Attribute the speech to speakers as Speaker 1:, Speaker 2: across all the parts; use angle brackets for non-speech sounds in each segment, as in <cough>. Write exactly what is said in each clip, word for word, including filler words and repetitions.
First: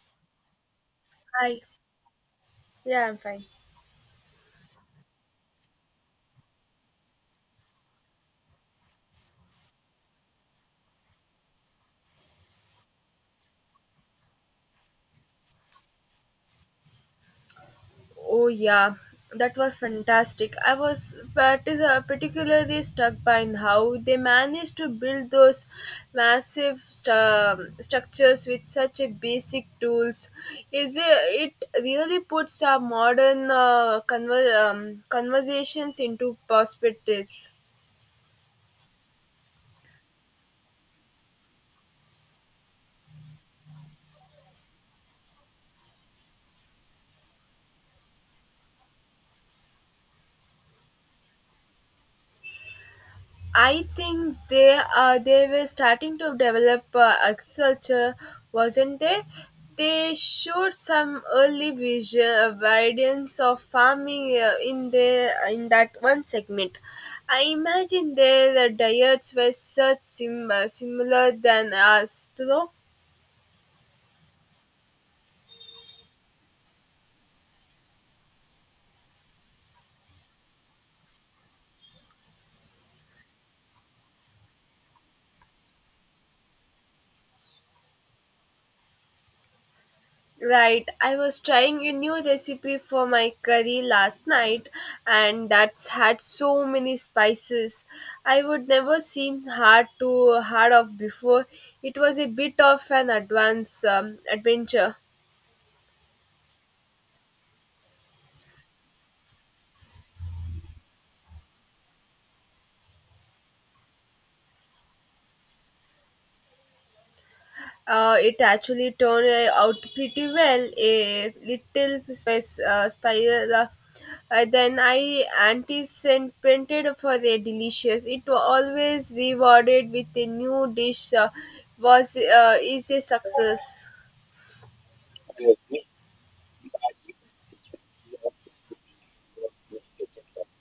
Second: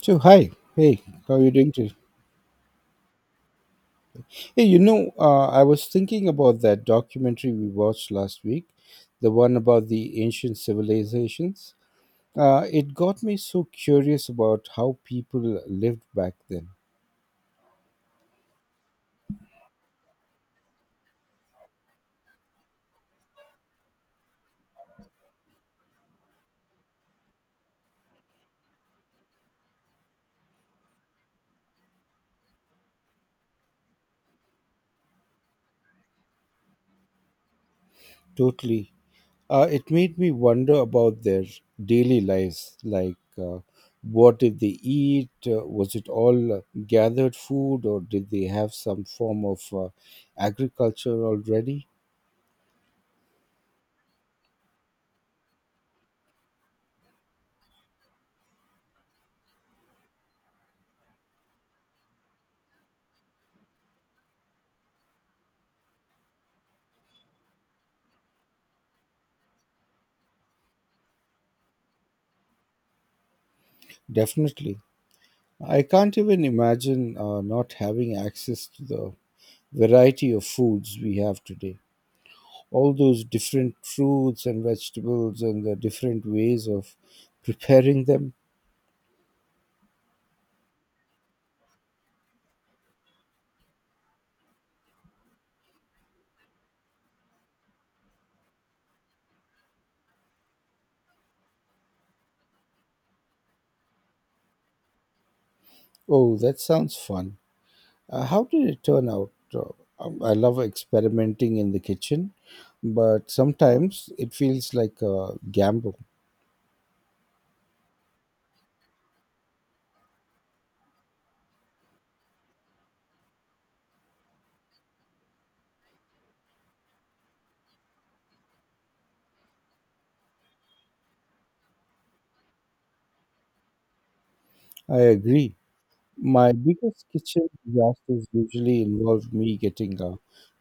Speaker 1: So hi, hey, how are you
Speaker 2: Hi.
Speaker 1: doing today?
Speaker 2: Yeah, I'm fine.
Speaker 1: Hey, you know, uh, I was thinking about that documentary we watched last week, the one about the ancient civilizations. Uh, it got me so curious about how people lived back then.
Speaker 2: Oh yeah, that was fantastic. I was partic- uh, particularly struck by how they managed to build those massive stu- structures with such a basic tools. Is it, it really puts our modern uh, conver- um, conversations into perspectives.
Speaker 1: Totally, uh, it made me wonder about their daily lives, like. Uh, What did they eat? Uh, was it all uh, gathered food, or did they have some form of uh, agriculture already?
Speaker 2: I think they uh, they were starting to develop uh, agriculture, wasn't they? They showed some early visual evidence of farming uh, in the in that one segment. I imagine their diets were such sim- uh, similar than us, though.
Speaker 1: Definitely. I can't even imagine uh, not having access to the variety of foods we have today. All those different fruits and vegetables and the different ways of preparing them.
Speaker 2: Right, I was trying a new recipe for my curry last night and that's had so many spices. I would never seen hard to hard of before. It was a bit of an advance um, adventure.
Speaker 1: Oh, that sounds fun. Uh, how did it turn out? Uh, um, I love experimenting in the kitchen, but sometimes it feels like a gamble.
Speaker 2: Uh, it actually turned uh, out pretty well. A little spice, uh, spiral. Uh, uh, then I anti-sent-printed for a delicious. It was always rewarded with a new dish. Uh, was uh, Is a success.
Speaker 1: I agree. My biggest kitchen disasters usually involve me getting uh,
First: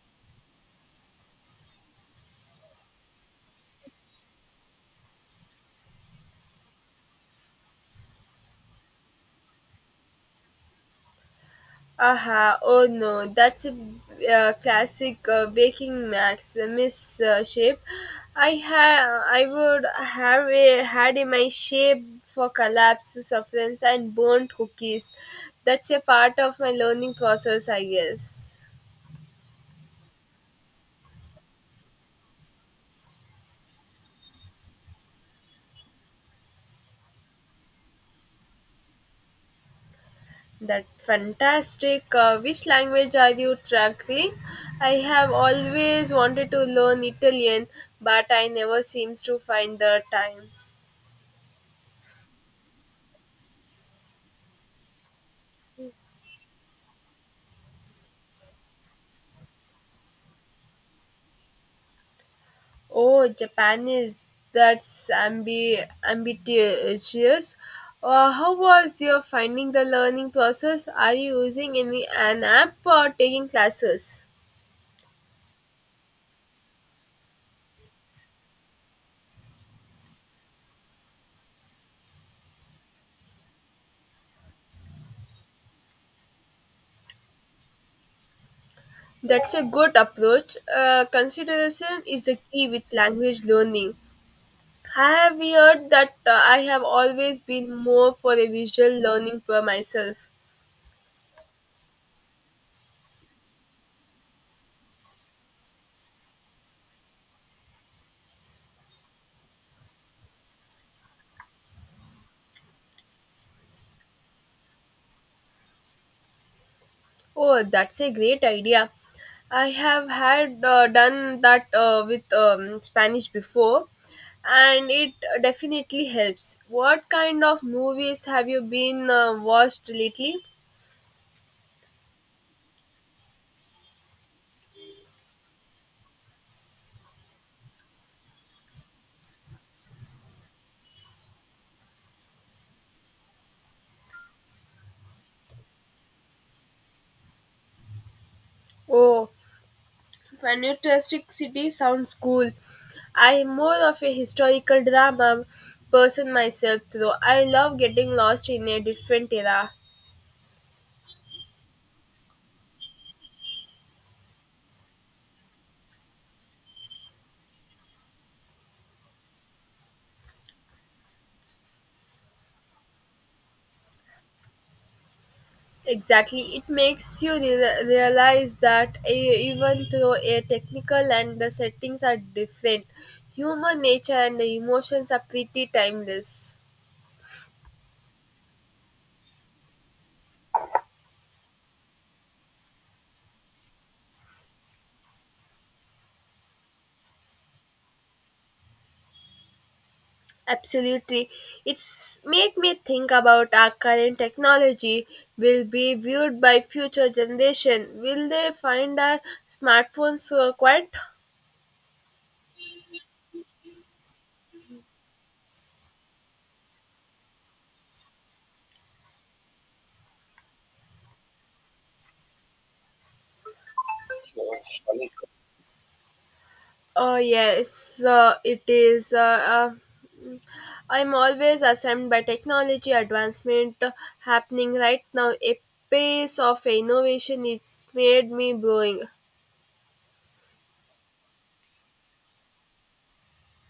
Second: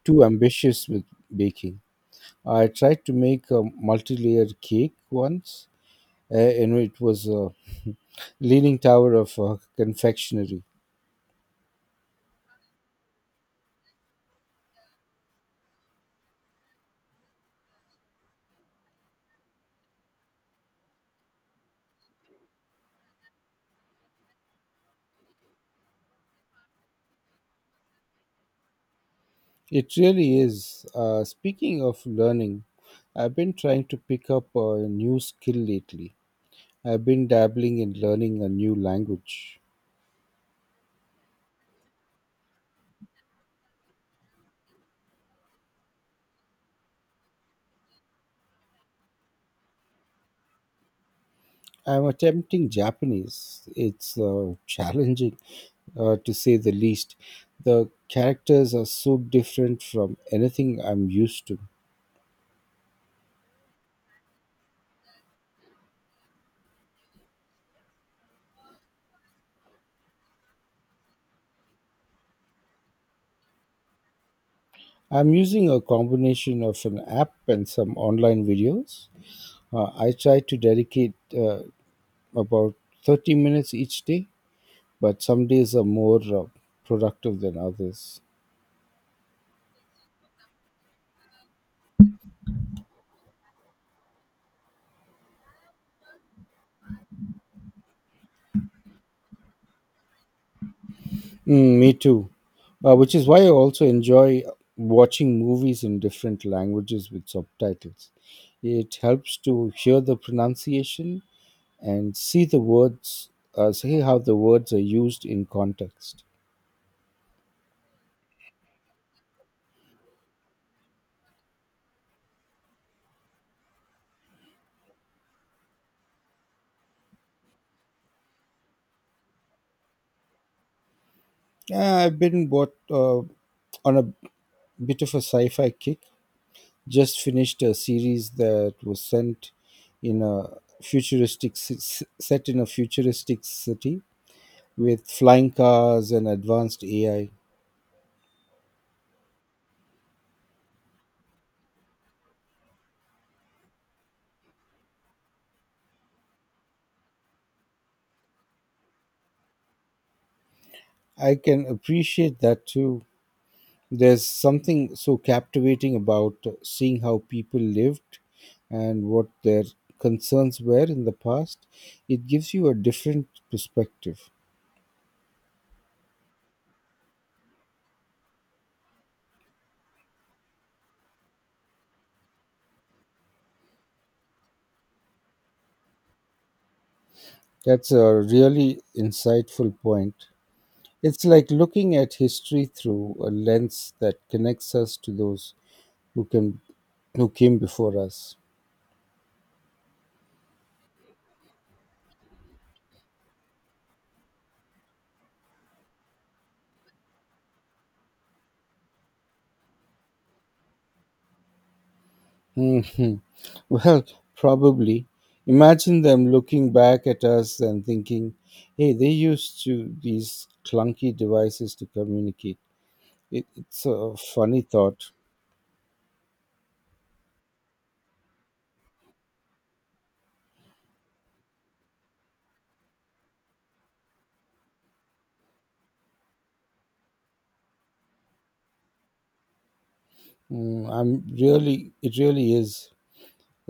Speaker 1: too ambitious with baking. I tried to make a multi-layered cake once, uh, and it was a leaning tower of uh, confectionery.
Speaker 2: Aha, oh no, that's a uh, classic uh, baking max uh, miss uh, shape. I ha- I would have a, had in my shape for collapse, sufferance, and burnt cookies. That's a part of my learning process, I guess.
Speaker 1: It really is. Uh, speaking of learning, I've been trying to pick up a new skill lately. I've been dabbling in learning a new language.
Speaker 2: That fantastic. Uh, which language are you tracking? I have always wanted to learn Italian, but I never seems to find the time.
Speaker 1: I'm attempting Japanese. It's uh, challenging, uh, to say the least. The characters are so different from anything I'm used to.
Speaker 2: Oh, Japan is that's ambi- ambitious. Uh, how was your finding the learning process? Are you using any an app or taking classes?
Speaker 1: I'm using a combination of an app and some online videos. Uh, I try to dedicate uh, about thirty minutes each day, but some days are more uh, productive than others.
Speaker 2: That's a good approach. Uh, consideration is a key with language learning. I have heard that uh, I have always been more for a visual learning for myself.
Speaker 1: Mm, me too. Uh, which is why I also enjoy watching movies in different languages with subtitles. It helps to hear the pronunciation and see the words, uh, see how the words are used in context.
Speaker 2: Oh, that's a great idea. I have had uh, done that uh, with um, Spanish before, and it definitely helps. What kind of movies have you been uh, watched lately?
Speaker 1: Yeah, I've been what uh, on a bit of a sci-fi kick. Just finished a series that was sent in a futuristic ci- s- set in a futuristic city with flying cars and advanced A I.
Speaker 2: Oh, Fantastic City sounds cool. I am more of a historical drama person myself, though. I love getting lost in a different era.
Speaker 1: I I can appreciate that too. There's something so captivating about seeing how people lived and what their concerns were in the past. It gives you a different perspective.
Speaker 2: Exactly. It makes you re- realize that e- even though a technical and the settings are different, human nature and the emotions are pretty timeless.
Speaker 1: That's a really insightful point. It's like looking at history through a lens that connects us to those who can who came before us.
Speaker 2: Absolutely. It's made me think about our current technology will be viewed by future generation. Will they find our smartphones uh, quite?
Speaker 1: Mhm. Well, probably. Imagine them looking back at us and thinking, "Hey, they used to these clunky devices to communicate." It, it's a funny thought.
Speaker 2: Oh yes, uh, it is. Uh, uh, I'm always ashamed by technology advancement happening right now. A pace of innovation it's made me blowing.
Speaker 1: Mm, I'm really, it really is.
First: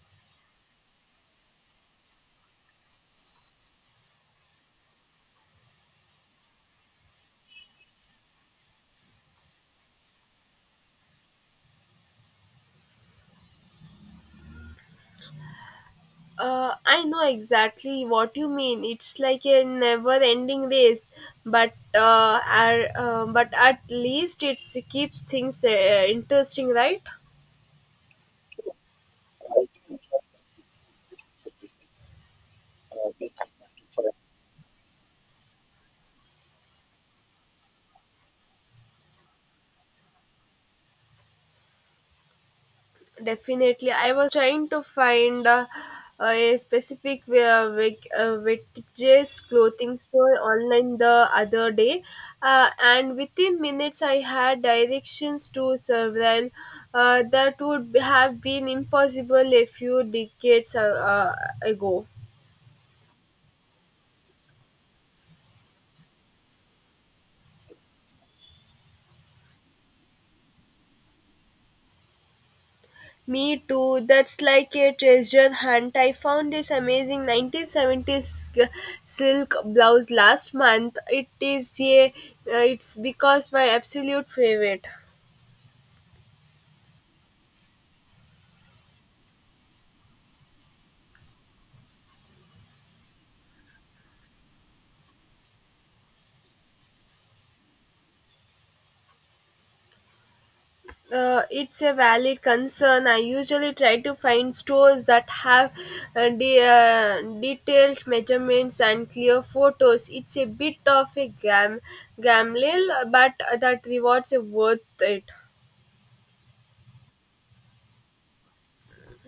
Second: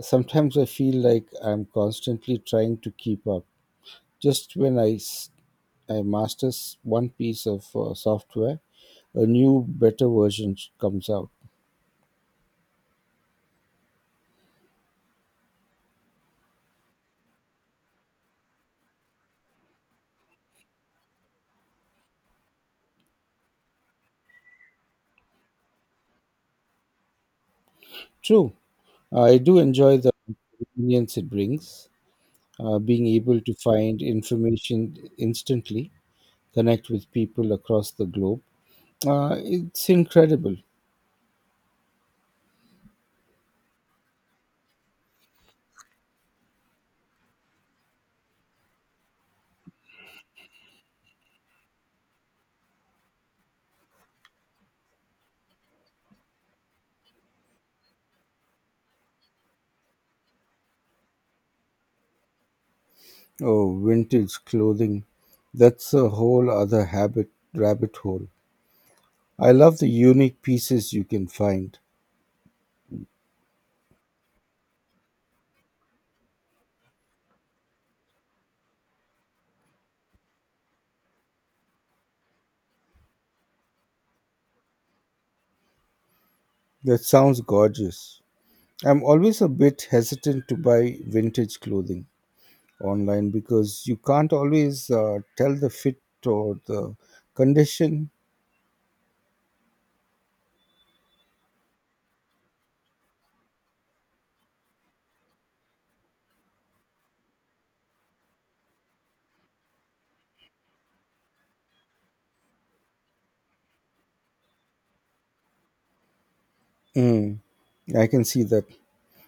Speaker 1: Sometimes I feel like I'm constantly trying to keep up. Just when I s- I masters one piece of uh, software, a new, better version sh- comes out.
Speaker 2: Uh, I know exactly what you mean. It's like a never-ending race, but uh, ar- uh, but at least it keeps things uh, interesting, right?
Speaker 1: True, I do enjoy the convenience it brings, uh, being able to find information instantly, connect with people across the globe. Uh, it's incredible.
Speaker 2: Definitely. I was trying to find uh, a specific uh, Vic- uh, vintage clothing store online the other day, uh, and within minutes I had directions to several uh, that would have been impossible a few decades uh, uh, ago.
Speaker 1: Oh, vintage clothing. That's a whole other habit rabbit hole. I love the unique pieces you can find.
Speaker 2: Me too. That's like a treasure hunt. I found this amazing nineteen seventies g- silk blouse last month. It is a, uh, it's because my absolute favorite.
Speaker 1: That sounds gorgeous. I'm always a bit hesitant to buy vintage clothing online because you can't always uh, tell the fit or the condition.
Speaker 2: Uh, it's a valid concern. I usually try to find stores that have uh, de- uh, detailed measurements and clear photos. It's a bit of a gam- gamble, but that rewards are worth it.
Speaker 1: Mm, I can see that.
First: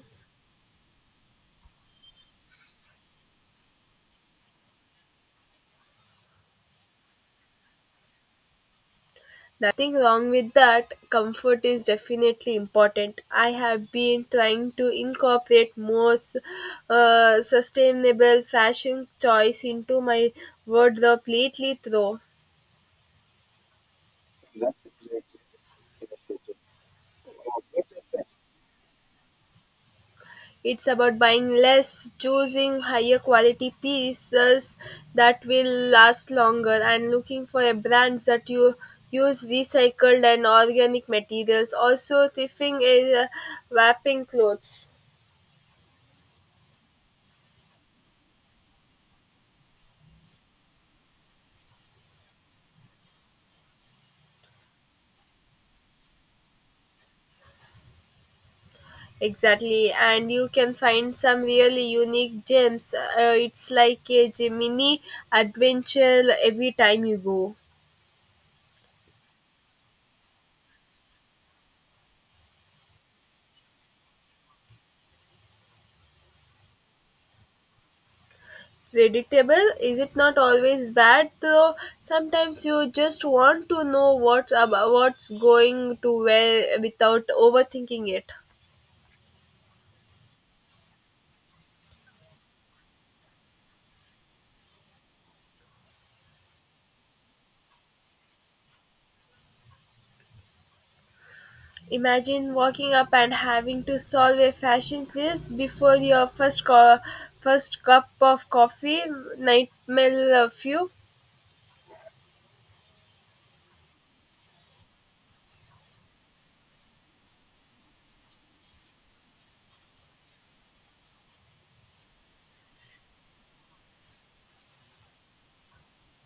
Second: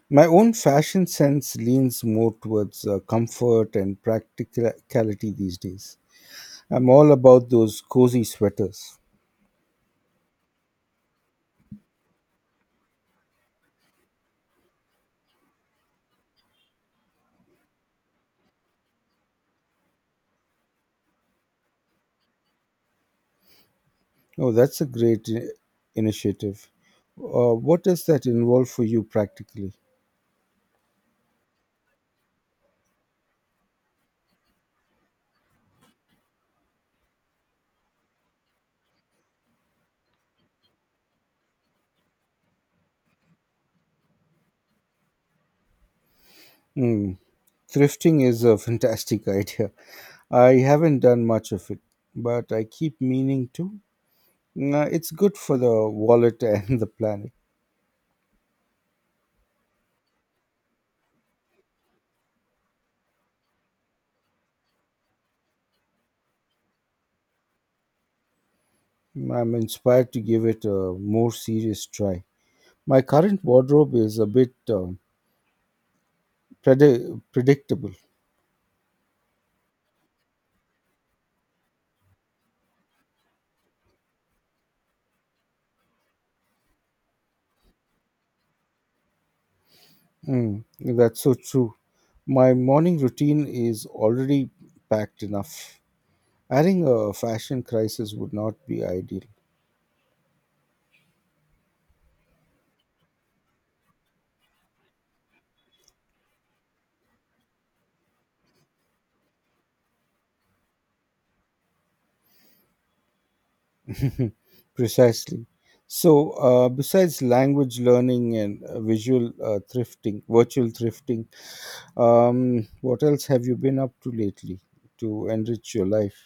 Speaker 1: My own fashion sense leans more towards uh, comfort and practicality these days. I'm all about those cozy sweaters.
Speaker 2: Nothing wrong with that. Comfort is definitely important. I have been trying to incorporate more s- uh, sustainable fashion choice into my wardrobe lately, though.
Speaker 1: Oh, that's a great i- initiative. Uh, what does that involve for you practically?
Speaker 2: It's about buying less, choosing higher quality pieces that will last longer, and looking for a brand that you use recycled and organic materials. Also, thrifting is uh, wrapping clothes.
Speaker 1: Hmm. Thrifting is a fantastic <laughs> idea. I haven't done much of it, but I keep meaning to. No, it's good for the wallet <laughs> and the planet.
Speaker 2: Exactly, and you can find some really unique gems. Uh, it's like a mini adventure every time you go.
Speaker 1: I'm inspired to give it a more serious try. My current wardrobe is a bit um, predi- predictable.
Speaker 2: Predictable? Is it not always bad though? Sometimes you just want to know what about what's going to where without overthinking it.
Speaker 1: Mm, that's so true. My morning routine is already packed enough. Adding a fashion crisis would not be ideal.
Speaker 2: Imagine walking up and having to solve a fashion quiz before your first co- first cup of coffee. Nightmare fuel.
Speaker 1: <laughs> Precisely. So, uh, besides language learning and uh, visual uh, thrifting, virtual thrifting, Um, what else have you been up to lately to enrich your life?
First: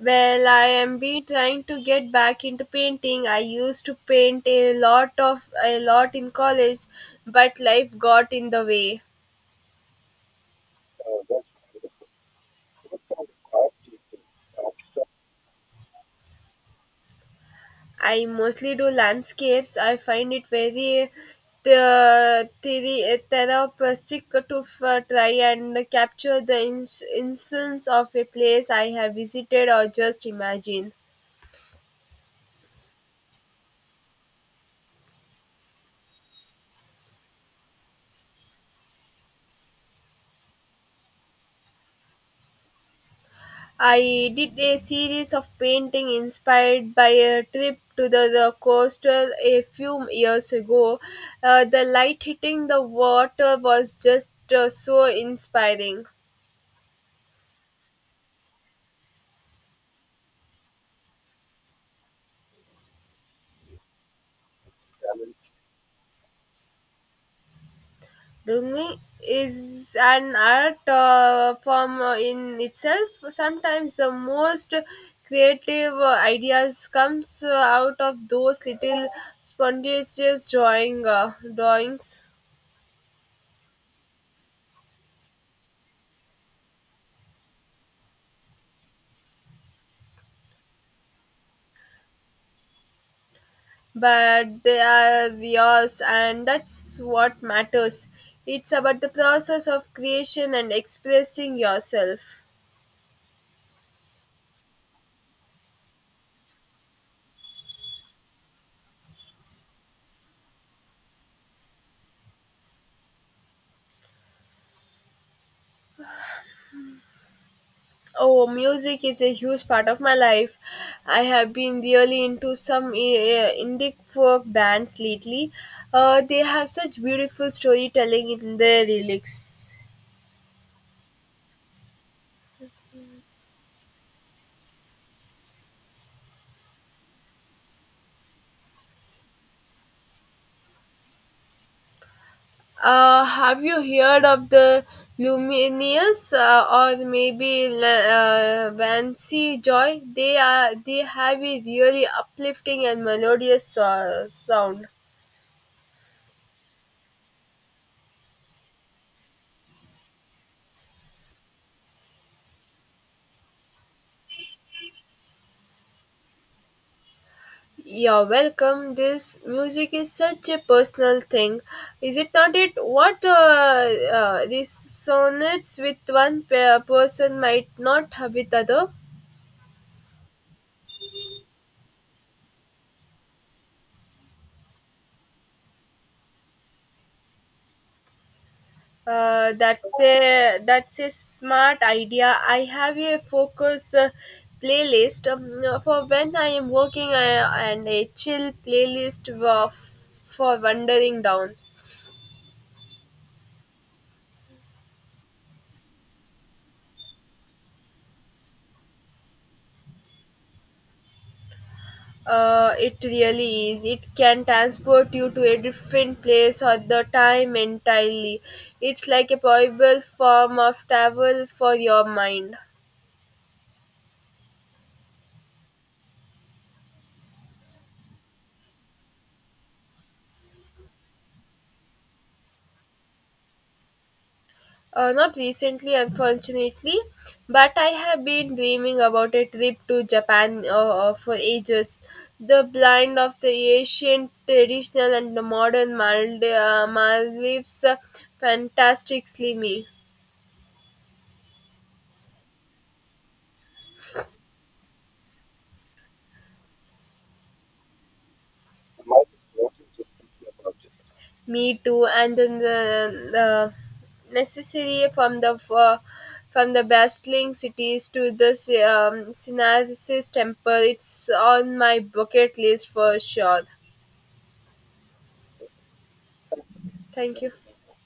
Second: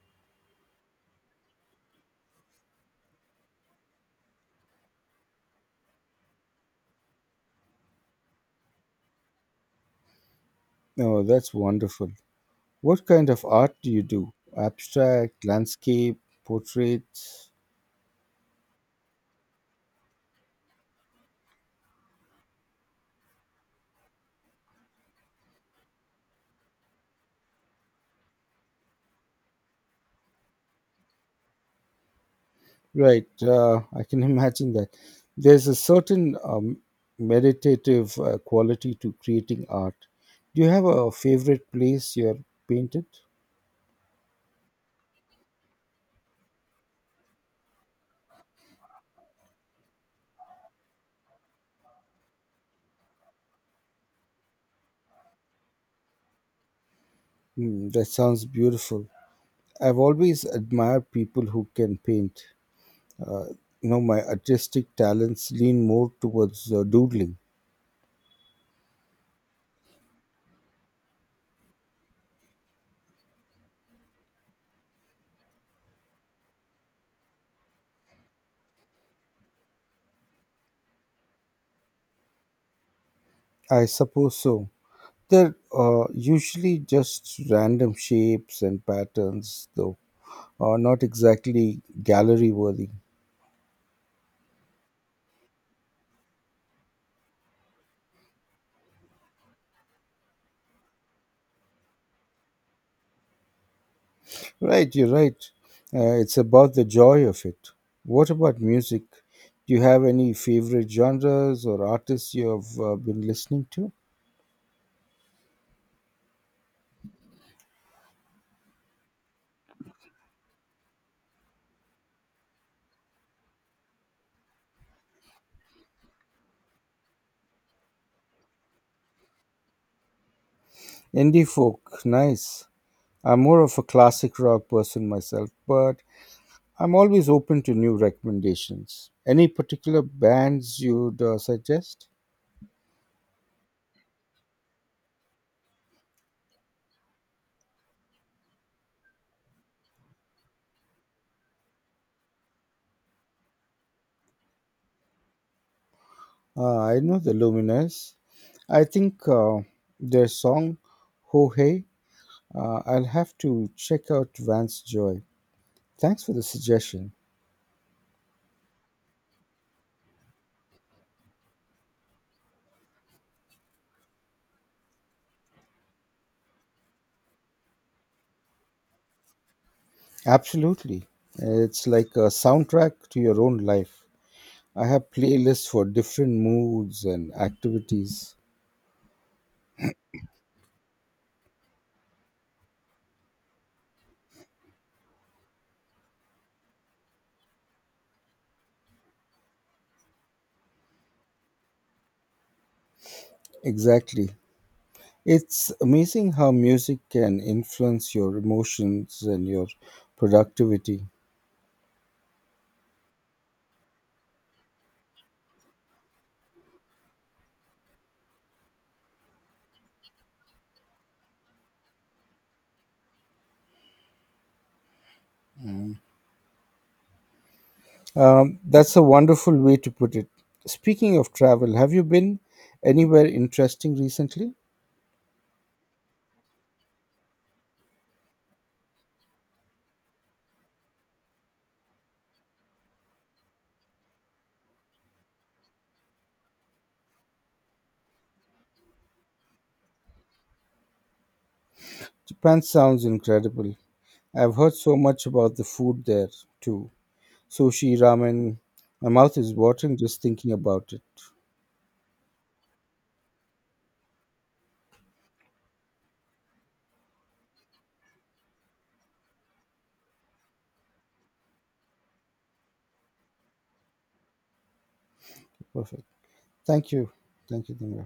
Speaker 2: Well, I am be trying to get back into painting. I used to paint a lot of a lot in college, but life got in the way.
Speaker 1: Oh, that's wonderful. What kind of art do you do? Abstract, landscape, portraits?
Speaker 2: I mostly do landscapes. I find it very the theory therapeutic to f- uh, try and capture the ins- instance of a place I have visited or just imagine.
Speaker 1: Right, uh, I can <laughs> imagine that. There's a certain um, meditative uh, quality to creating art. Do you have a favorite place you're painted?
Speaker 2: I did a series of painting inspired by a trip to the, the coastal a few years ago. Uh, the light hitting the water was just uh, so inspiring.
Speaker 1: Hmm, that sounds beautiful. I've always admired people who can paint. Uh, you know, my artistic talents lean more towards uh, doodling.
Speaker 2: Drawing is an art uh, form uh, in itself. Sometimes the most creative uh, ideas comes uh, out of those little spontaneous drawing uh, drawings.
Speaker 1: I suppose so. They're uh, usually just random shapes and patterns, though, uh, not exactly gallery worthy.
Speaker 2: But they are yours and that's what matters. It's about the process of creation and expressing yourself.
Speaker 1: Right, you're right. Uh, it's about the joy of it. What about music? Do you have any favorite genres or artists you have uh, been listening to?
Speaker 2: Oh, music is a huge part of my life. I have been really into some uh, indie folk bands lately. Uh, they have such beautiful storytelling in their lyrics.
Speaker 1: Indie folk, nice. I'm more of a classic rock person myself, but I'm always open to new recommendations. Any particular bands you'd uh, suggest?
Speaker 2: Uh, have you heard of the Lumineers uh, or maybe La- uh, Vancy Joy? They are they have a really uplifting and melodious uh, sound.
Speaker 1: Uh, I know the Luminous. I think uh, their song "Ho Hey." Uh, I'll have to check out Vance Joy. Thanks for the suggestion.
Speaker 2: You're welcome. This music is such a personal thing, is it not? It what uh, uh, resonates with one pe- person might not have with other.
Speaker 1: Absolutely, it's like a soundtrack to your own life. I have playlists for different moods and activities.
Speaker 2: Uh, that's a that's a smart idea. I have a focus uh, playlist um, uh, for when I am working uh, and a chill playlist wa- for wandering down.
Speaker 1: Exactly. It's amazing how music can influence your emotions and your productivity.
Speaker 2: Uh, it really is. It can transport you to a different place or the time entirely. It's like a powerful form of travel for your mind.
Speaker 1: Um, that's a wonderful way to put it. Speaking of travel, have you been anywhere interesting recently?
Speaker 2: Uh, not recently, unfortunately, but I have been dreaming about a trip to Japan uh, uh, for ages. The blend of the ancient, traditional, and the modern Maldi- uh, Maldives uh, fantastically me,
Speaker 1: Japan sounds incredible. I've heard so much about the food there too. Sushi, ramen. My mouth is watering just thinking about it.
Speaker 2: me too, and then the, the necessary from the uh, from the bustling cities to the um, Synthesis Temple. It's on my bucket list for sure.
Speaker 1: Perfect. Thank you.
Speaker 2: Thank you.
Speaker 1: Thank you, Dimra.